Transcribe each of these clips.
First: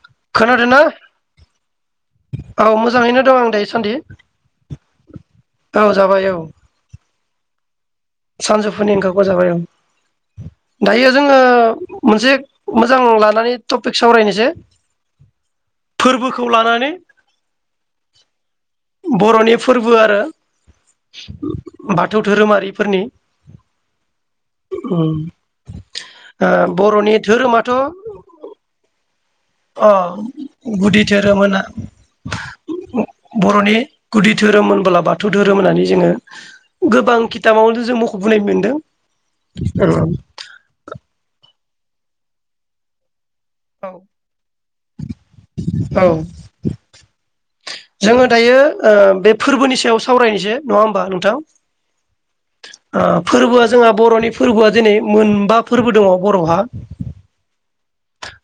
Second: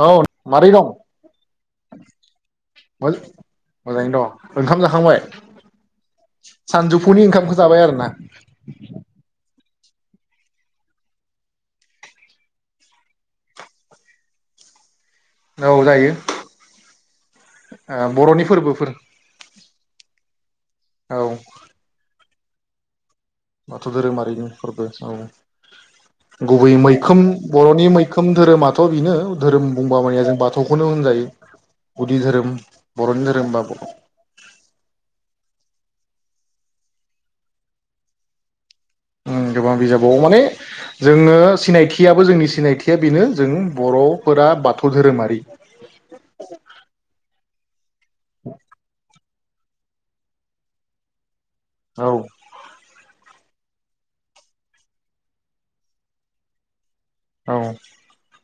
औ खोनादों मारै ना दं औ मोजाङैनो दं आं दायो सान्दि मोजाङैनो दं ओंखाम जाखांबाय औ जाबाय औ। फुंनि ओंखामखौ जाबाय आरो सानजौफुनि ओंखामखौ जाबाय ओं। दायो जोङो मोनसे मोजां लानानै टपिक सावरायनोसै। औ जायो फोरबोखौ लानानै ओ बर'नि फोरबो। बर'नि फोरबो आरो औ बाथौ धोरोमारिफोरनि बाथौ धोरोमारिनि फोरबो औ उम ओ गुबै बर'नि मैखोम धोरोमाथ' बर'नि मैखोम धोरोमाथ' बिनो अ गुदि धोरोम होनना गुदि धोरोम बर'नि धोरोम बा बर'नि गुदि धोरोम होनबोला बाथौ धोरोम। रोम होननानै जोङो गोबां खिताबावनो जों मख'बोनाय मोन्दों। आं गोबां बिजाबाव माने जोङो सिनायथियाबो जोंनि सिनायथिया बेनो जों बर'फोरा बाथौ धोरोमारि। औ जोङो दायो ओ बे फोरबोनि सायाव सावरायनोसै नङा होमबा नोंथां? औ। ओ फोरबोआ जोंहा बर'नि फोरबोआ दिनै मोनबा फोरबो दङ' बर'हा। औ।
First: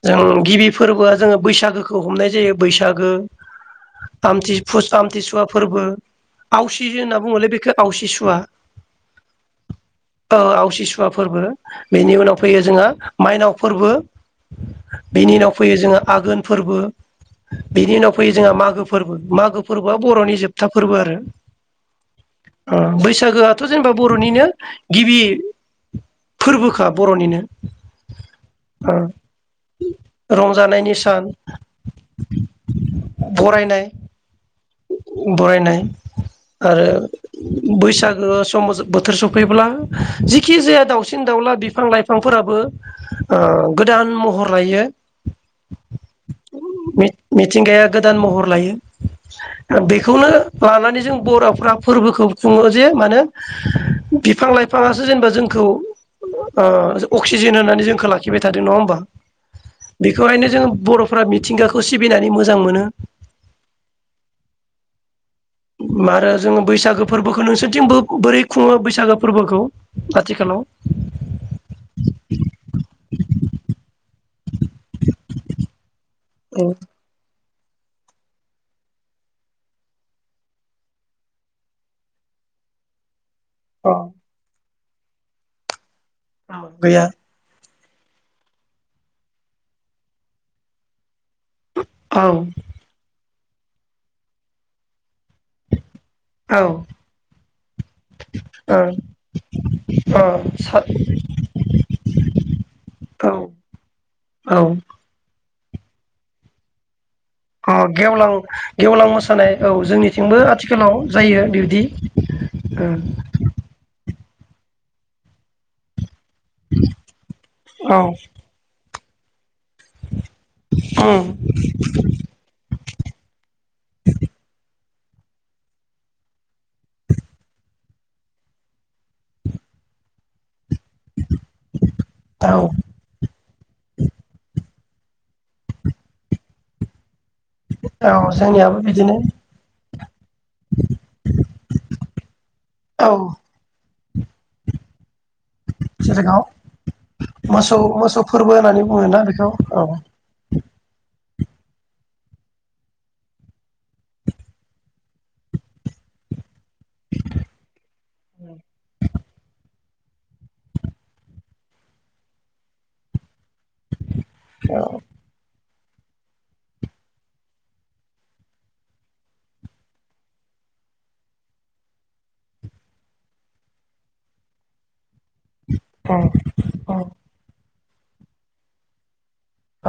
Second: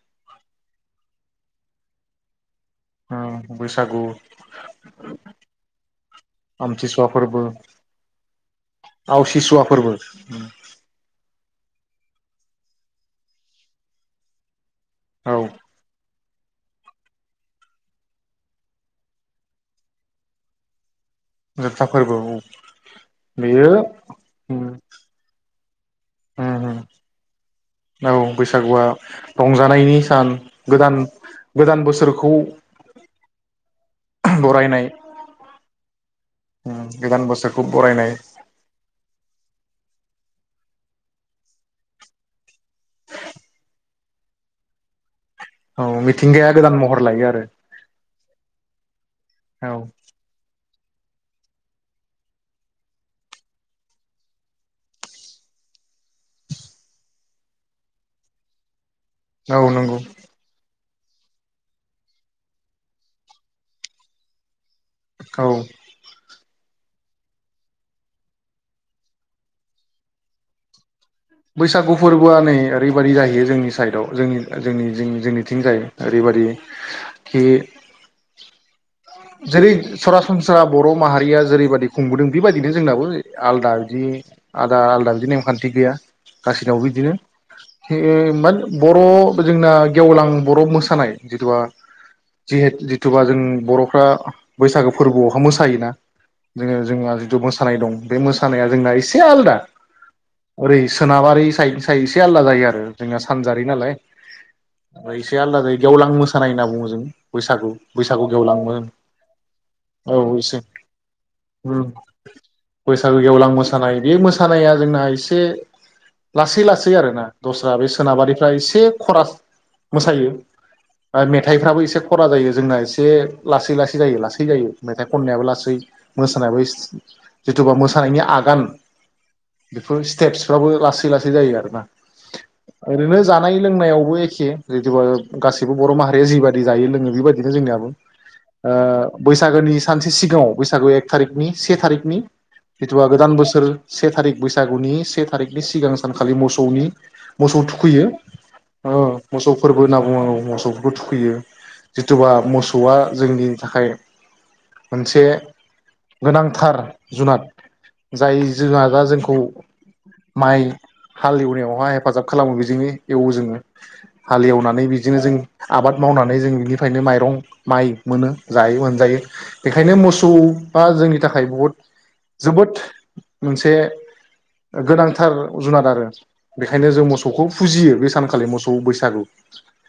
जों गिबि फोरबोआ जोङो बैसागोखौ हमनाय जायो। बैसागो औ बैसागु आमथि फस आमथिसुवा फोरबो आवसि आमथिसुवा होनना फोरबो बुङोलै बेखो आवसि सुवा आवसिसुवा फोरबो ओ आवसि सुवा फोरबो। बेनि उनाव फैयो जोंहा माइनाव फोरबो। बेनि औ उनाव फैयो जोङा आघोन। फोरबो बिनि उनाव फैयो जोंहा मागो फोरबो मागो फोरबोआ बर'नि जोबथा फोरबो आरो। जोबथा फोरबो औ बैसागोआथ' बेयो जेनेबा बर'निनो उम गिबि उम फोरबोखा बर'निनो औ बैसागुआ रंजानायनि सान रंजानायनि गोदान सान गोदान बोसोरखौ बरायनाय बरायनाय बरायनाय उम आरो गोदान बोसोरखौ बरायनाय बैसागो सम बोथोर सफैब्ला जिखि जाया दाउसिन दाउला बिफां लाइफांफोराबो ओ गोद दान महर लायो औ मिथिंगाया गोदान महर मिथ लायो आरो मिथिंगाया गोदान महर लायो औ बेखौनो लानानै जों बर'फ्रा फोरबोखौ खुङो जे मानो बिफां लाइफाङासो जोंनो जोंखौ ओ अक्सिजेन होननानै जोंखो लाखिबाय था थादों नङा होनबा? औ नंगौ बेखौहायनो जों बर' फोरा मिथिंगाखौ सिबिनानै मोजां मोनो। औ। आरो जोङो बैसागो फोरबोखौ नोंसोरनिथिंबो बोरै खुङो बैसागो फोरबोखौ आथिखालाव? बैसागु फोरबोआ नै ओरैबायाददि जाहैयो जोंनि साइडआव जों जोंनि जोंनि जोंनि जोंनिथिं जाय ओरैबादि खि जेरै सरासनस्रा बर' माहारिया जेरैबादि खुंबोदों बेबायदिनो जोंनाबो आलदा बिदि आलदा आलदा बिदि नेमखान्थि गैया औ गासैनावबो गैया बिदिनो मोन बर' जोंना गेवलां बर' मोसानाय जिथुबा औ जेहे जिथुबा जों बर' फोरा बैसागो फोरबोआवहा मोसायोना औ ओ जोङो जोंहा जिथु मोसानाय दं बे मोसानाया जोंना एसे आलदा ओ सा ओरै सोनाबारि साइड साइ एसे आलदा जायो आरो जोंना औ सानजारि नालाय औ फ् एसे आलदा गेवलां मोसानाय होनना बुङो जों बैसागु बैसागु गेवलां मोन लां मोसानाय औ जोंनिथिंबो आथिखालाव जायो बिबदि उम औ खानाया जोंना एसे लासै लासै आरोना दस्रा बे औ सोनाबारिफ्रा एसे खरास मोसायो उम मेथाइफ्राबो एसे खरा जायो जोंना एसे ए लासै लासै लासै जायो लासै जायो मेथाइ खननायाबो लासै मोसानायाबो जिथुबा मोसानायनि आगान बेफोर स्टेप्सफ्राबो लासै लासै जायो आरोना औ ओरैनो जानाय लोंनायावबो एखे जितु गासैबो बर' माहारिया जिबायदि जायो लोङो बेबायदि औ जोंनिआवबो बैसागोनि सानसे सिगाङाव बैसागो एक थारिकनि से थारिखनि जिथुवा औ गोदान बोसोर से थारिख बैसागुनि से थारिखनि सिगां सानखालि जेरगाव मोसौनि मोसौ थुखैयो मोसौ फोरबो होननानै बुङोना बेखौ मोसौ औ फोरबो होनना बुङो मोसौफोरखौ थुख खैयो जिथुबा मोसौआ जोंनि थाखाय मोनसे गोनां थार जुनाद जाय जुनादा जोंखौ माइ हालेव नायावहााय हेफाजाब खालामो बेजोंनो एवो जोङो। औ हालेवनानै बिदिनो जों आबाद मावनानै जों बिनिफ्रायनो माइरं -माइ मोनो। जायो मोनजायो बेखायनो मोसौआ जोंनि थाखाय बहुद जोबोद मोनसे गोनांथ -थार जुनाद आरो उम बेखायनो जों उम मोसौखौ फुजियो। बे सानखालि मोसौ बैसागु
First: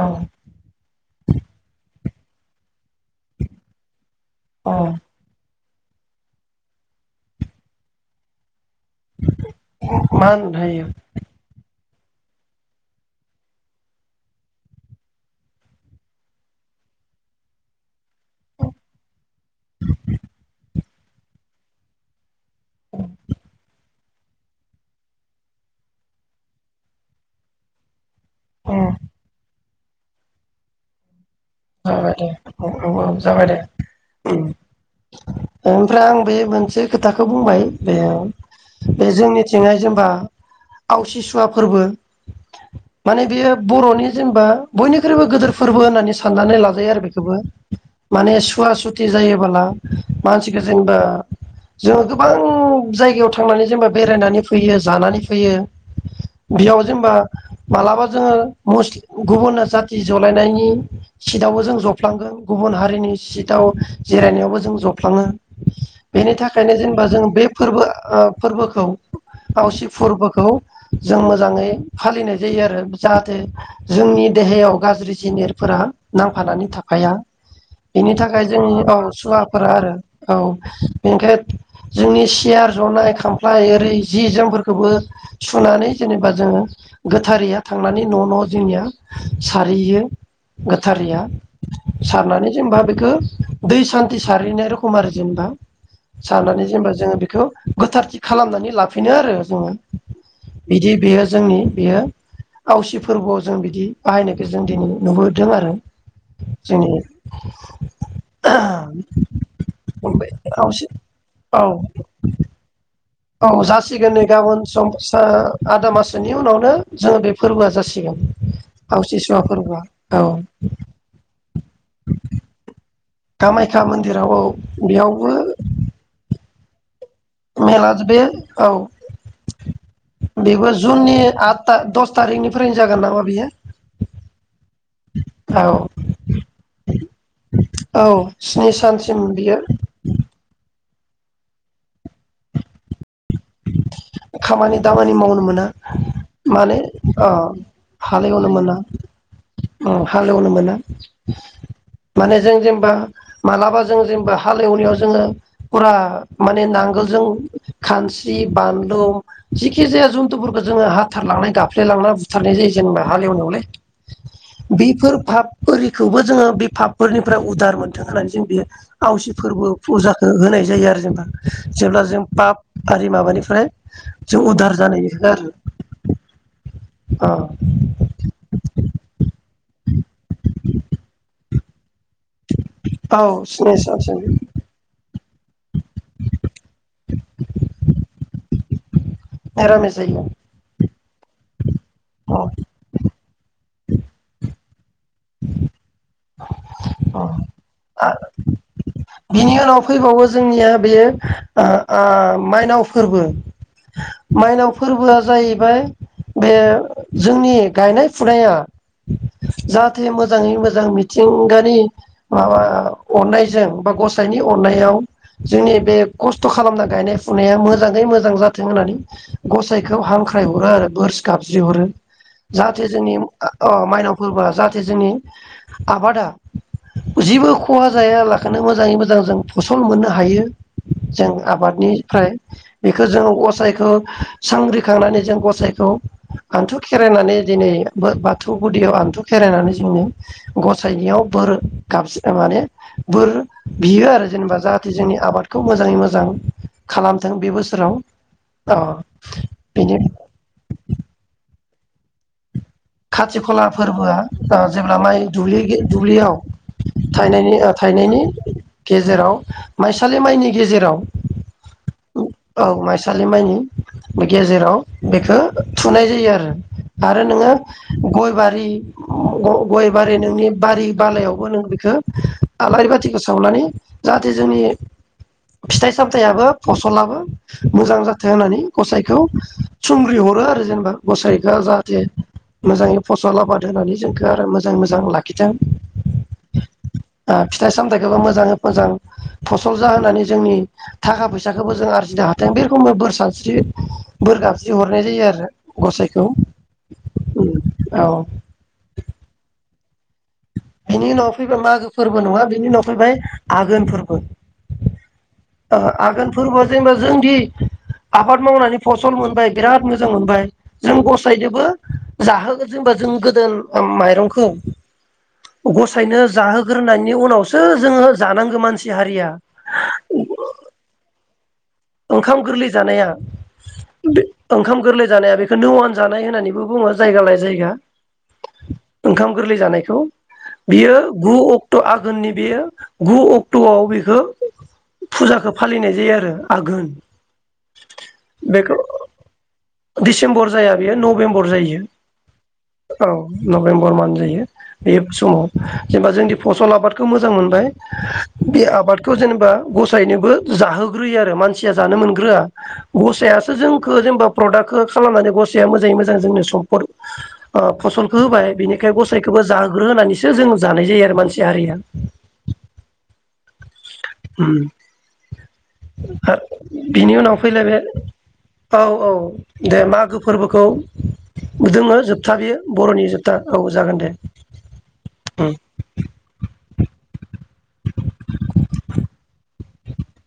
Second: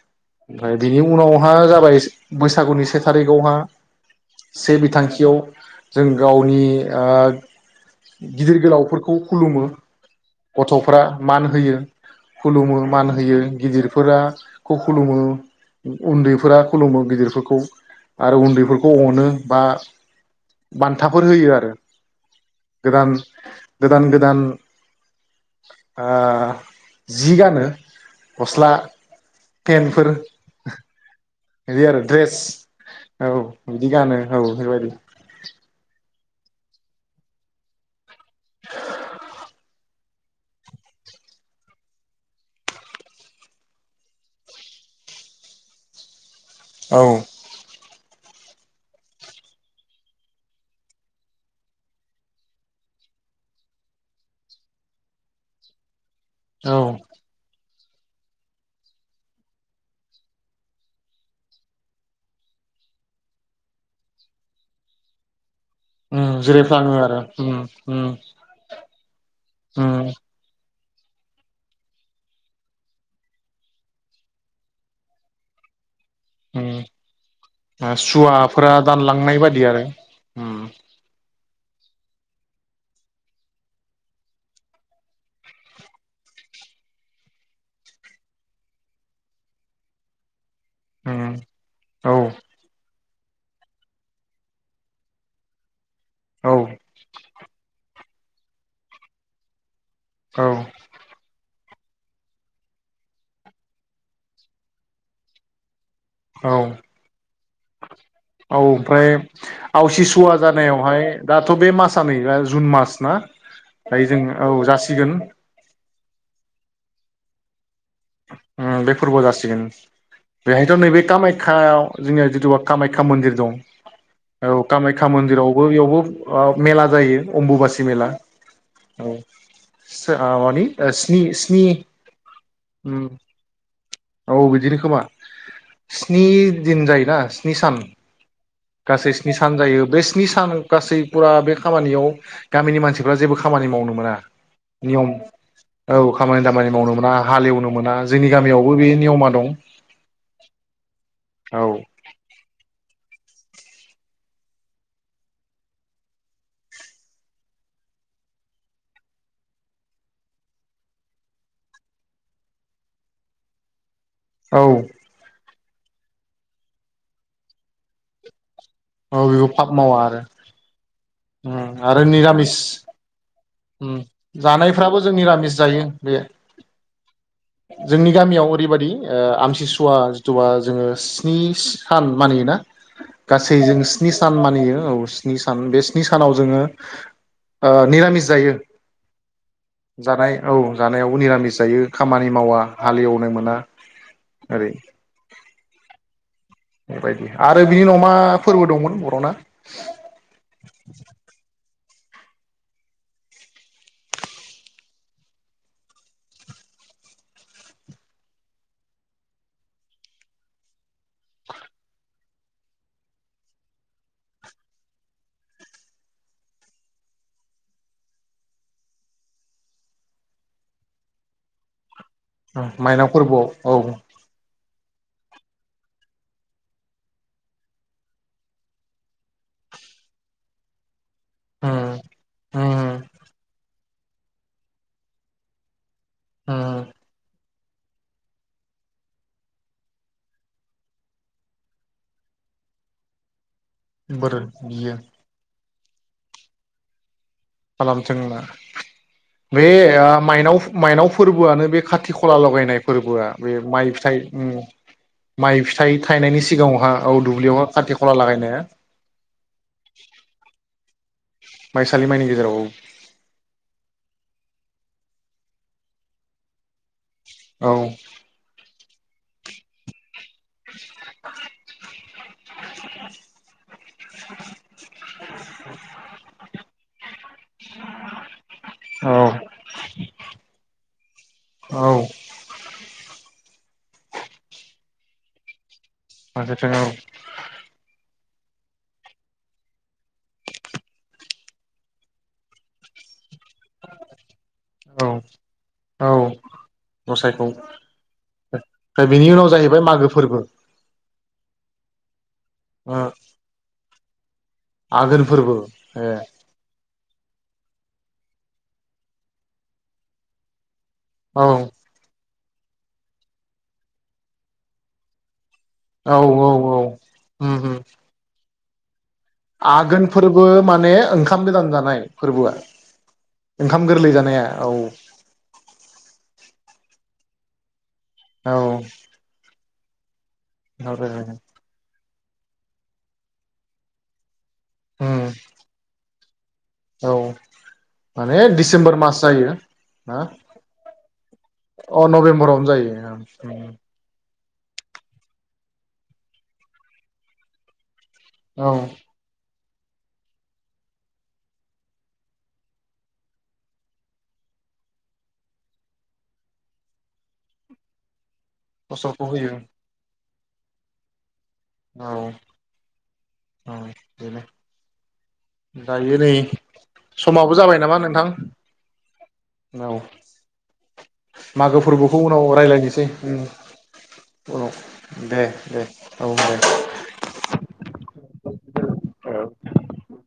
औ बिनि उ उनावहा जाबाय बैसागुनि सेथा -दहा औ से बिथांखियाव जों गावनि गिदिर गोलाव फोरखौ खुलुमो मा होनोथायो गथ'फोरा मान होयो। खुलुमो मान होयो गिदिरफोराखौ खुलुमो उन्दैफोरा खुलुमो गिदिरफोरखौ। आरो उन्दैफोरखौ अनो बा बान्थाफोर होयो आरो। गोदान गोदान गोदान ओ जि गानो गस्ला उम फेनफोर जाबाय दे औ औ औ जाबाय दे बिदि गानो ओन औ बेबायदि ओमफ्राय आं बे मोनसे खोथाखौ बुंबाय बे बे जोंनिथिंहाय जेनेबा आवसिसुवा फोरबो माने बेयो बर'नि जेनेबा बयनिख्रुइबो गोदोर फोरबो होननानै सान साननानै लाजायो आरो औ बेखौबो माने सुवा-सुथि जायोबोला मानसिख जेनेबा जोङो गोबां जायगायाव थांनानै जेनेबा बेरायनानै फैयो जानानै फैयो बेयाव औ जेनेबा मालाबा जोङो मुस गुबुन जाथि जलायनायनि सिटआवबो जों जफ्लांगोन गुबुन हारिनि सिटआव जिरायनायावबो जों जफ्लाङो बेनि उम थाखायनो जिरायफ्लाङो जेनेबा आरो जों बे उम फोरबो उम ओ फोरबोखौ आवसि उम फोरबोखौ जों मोजाङै फालिनाय जायो आरो जाहाथे जोंनि देहायाव गाज्रि जिनिरफोरा नांफानानै उम थाफाया ओ बेनि थाखाय सुवाफोरा जोंनि औ दानलांनाय बादि सुवाफोरा आरो औ उम बेनिखाय जोंनि सियार जनाय खामफ्लाय ओरै जि जोमफोरखौबो सुनानै जेनेबा जोङो गोथारैया थांनानै न' न' जोंनिया सारहैयो। गोथारिया उम औ सारनानै जों बै खौ दै सान्थि सारहैनाय रखम आरो जेनेबा। औ सारनानै जेनेबा जोङो बेखौ गोथारथि खालामनानै लाफिनो आरो जोङो औ बिदि बेयो जोंनि बियो आवसि फोरबोआव जों बिदि बाहायनायखौ जों दिनै नुबो दों आरो औ औ ओमफ्राय आवसि सुवा आवसि जानायावहाय दाथ' औ बे मासआ न जुन मास ना औ दायो जासिगोन जों नै औ गाबोन जासिगोन सम आदा मास सोनि उनावनो जोङो बे फोरबोआ जासि ओम बे फोरबोआव जासिगोन औ बेहायथ' नैबे कामाख्याव जोंनिया जिथु कामाखया खा मन्दिर दं कामाख्या मन्दिराव औ कामाख्या बेयावबो मन्दिरावबो बेयावबो आव मेला जायो मेला बे औ सो ओ मानि बेबो जुननि आ दस थारिखनिफ्रायनो जा ओम औ बिदिनो खोमा औ स्नि दिन जायोना स्नि सान औ स्नि गासै सानसिम स्नि बियो सान जायो बे स्नि सान गासै फुरा बे खामानियाव गामिनि मानसिफ्रा जेबो खामानि मावनो मोना खामानि नियम दामानि मावनो मोना औ खामानि दामानि माने मावनो मोना हालेवनो मोना जोंनि गामियावबो बे नियमा दं औ हालेवनो मोना औ माने जों जेनबा मालाबा जों जेनेबा हालेवनायाव जोङो फुरा माने नांगोलजों खानस्रि बानलु जिखि जाया जन्थुफोरखौ जोङो हाथारलांनाय गाफ्लाय लांना बुथारनाय जायो जेनेबा हालेवनायावलै औ बेफोर फाब ओरिखौबो जोङो बे पााबफोरनिफ्राय उदार मोनथों होननानै जों बियो औ आवसि बेखौ फाब फोरबो मावा आरो फुजाखौ होनाय जायो आरो जेनेबा उम आरो जेब्ला जों निरामिस पाप आरि माबानिफ्राय उम जों उदार जानायफ्राबो जानायनिखौ आरो जोंनमिरामिस जायो बे औ जोंनि गामियाव ओरैबायदि ओ आमथिसुवा जिथुबा जोङो स्नि सान मानियोना औ गासै सिनाय जों स्नि सानसै सान मानियो औ सान बे स्नि सानाव जोङो ओ निरामिस जायो। निरामिस जायो जानाय औ जानायावबो निरामिस। जायो। खामानि मावा हालेव नो मोना ओरै अ बेबायदि आरो बिनि उनाव अ मा फोरबो दंमोन? बर'ना बिनि उनाव फैबावो जोंनिया बेयो आ आ माइनाव फोरबो माइनाव फोरबोआ जाहैबाय बे जोंनि गायनाय फुनाया जाहाथे मोजाङै मोजां मिथिंगानि माबा अननायजों बा गसाइनि अननायाव जोंनि बे खस्थ' खालामना गायनाय फुनाया मोजाङै मोजां जाथों होननानै गसाइखौ हांख्रायहरो आरो बोर गाबज्रि हरो। जाहाथे माइनाव जोंनि फोरबोआव अ औ उम माइनाव फोरबोआ जाहाथे जोंनि आबादा जेबो खहा जायाला बेखोनो मोजाङै मोजां जों फसल मोननो हायो। जों आबादनिफ्राय उम बेखौ जों असायखौ सांग्रिखांनानै जों गसाइखौ हानथु उम खेरायनानै दिनै बाथौ गुदियाव हान्थु खेरायनानै जोङो गसाइनियाव बोर गाबजि माने बोर बियो आरो बोर जेनेबा जाहाथे बियो जोंनि आबादखौ खौ मोजाङै मोजां खालाम खालामथों होनना बे बेनि माइनाव माइनाव फोरबोआनो बे खाथि खला लगायनाय फोरबोआ खाथि बे खला माइ फोरबोआ फिथाइ उम जेब्ला माइ फिथाइ दुब्लियाव थायनायनि सिगाङावहा औ थायनायनि दुब्लियावहा खाथि खला थायनायनि लागायनाया गेजेराव माइसालि माइनि गेजेराव माइ स औ माइसालि माइनि गेजेराव बेखौ थुनाय जायो आरो। आरो नोङो औ गय बारि गयबारिनो नोंनि बारि बालायावबो नों बेखो आलारि बाथिखौ सावनानै जाहाथे जोंनि फिथाइ सामथायाबो फसलाबो मोजां जाथों होननानै औ गसाइखौ सुंग्रि हरो आरो जेनेबा गसाखौ औ जाहाथे औ मोजाङै फसल आबाद होनानै जोंखौ आरो मोजां मोजां लाखिथों फारसेथिं औ फिथाइ सामथायखौबो मो मोजाङै मोजां फसल जा होनानै जोंनि थाखा फैसाखौबो जों आर जिनो हाथों बे रखमबो बोर सानस्रि बोर गाबस्रि हरनाय जायो आरो गसाइखौ गसायखौ औ ओमफ्राय बेनि उनाव जाय मागो फोरबो बिनि उनाव फैबा मागो फोरबो नङा उनाव फैबाय आघोनफोर औ [unintelligible] आगोल ओ आगोनफोरबोआ जेनेबा जोंनि आबाद मावनानै फसल मोनबाय बिराद मोजां मोनबाय जों औ गसायदोबो जाहोगोन जेनबा जों गोदो माइरंखो औ गसायनो औ जाहोग्रोनायनि उम उनावसो उम जोङो जानांगौ मान आघोन फोरबो माने ओं खामगोजान ओंखाम गोरलै जानाया ओंखाम गोरलै जानाया औ ओंखाम गोरलै जानाया बेखौ नवान जानाय होननानैबो बुङो। जायगा लाय जायगा औ ओंखाम गोरलै जानायखौ औ बियो गु अक्ट' आ आघोननि बेयो गु अक्ट'आव बेखो उम फुजाखौ फालिनाय जायो आरो आघोन औ माने बेखौ डिसेम्बर मास जायो ना डिसेम्बर जाया बेयो नभेम्बर अ नभेम्बरावनो जायो औ जायो नभेम्बर मान जायो बे समाव जेनेबा जोंनि फसल आबादखौ मोजां मोनबाय बे औ आबादखौ जेनेबा गसायनोबो जाहोग्रोयो आरो आरो मानसिया जानो मोनग्रोआ गसाइयासो जोंखौ जेनेबा प्रदाक्टखौ खालामनानै गसाया मोजाङै मोजां जोंनो सम्पद फसलखौ होबाय बिनिखाय फसलखौ गसाइखौबो होयो जाहोग्रो होनानैसो सो जों जानाय जायो आरो मानसि हारिया औ औ बेनो दायो नै आ बिनि उनाव समाबो जाबाय फैलायबाय नामा नोंथां औ औ दे औ मागो फोरबोखौ मागो जोङो फोरबोखौ जोबथा उनाव बेयो रायज्लायनोसै बर'नि जोबथा उम औ जागोन दे उनाव दे दे औ दे औ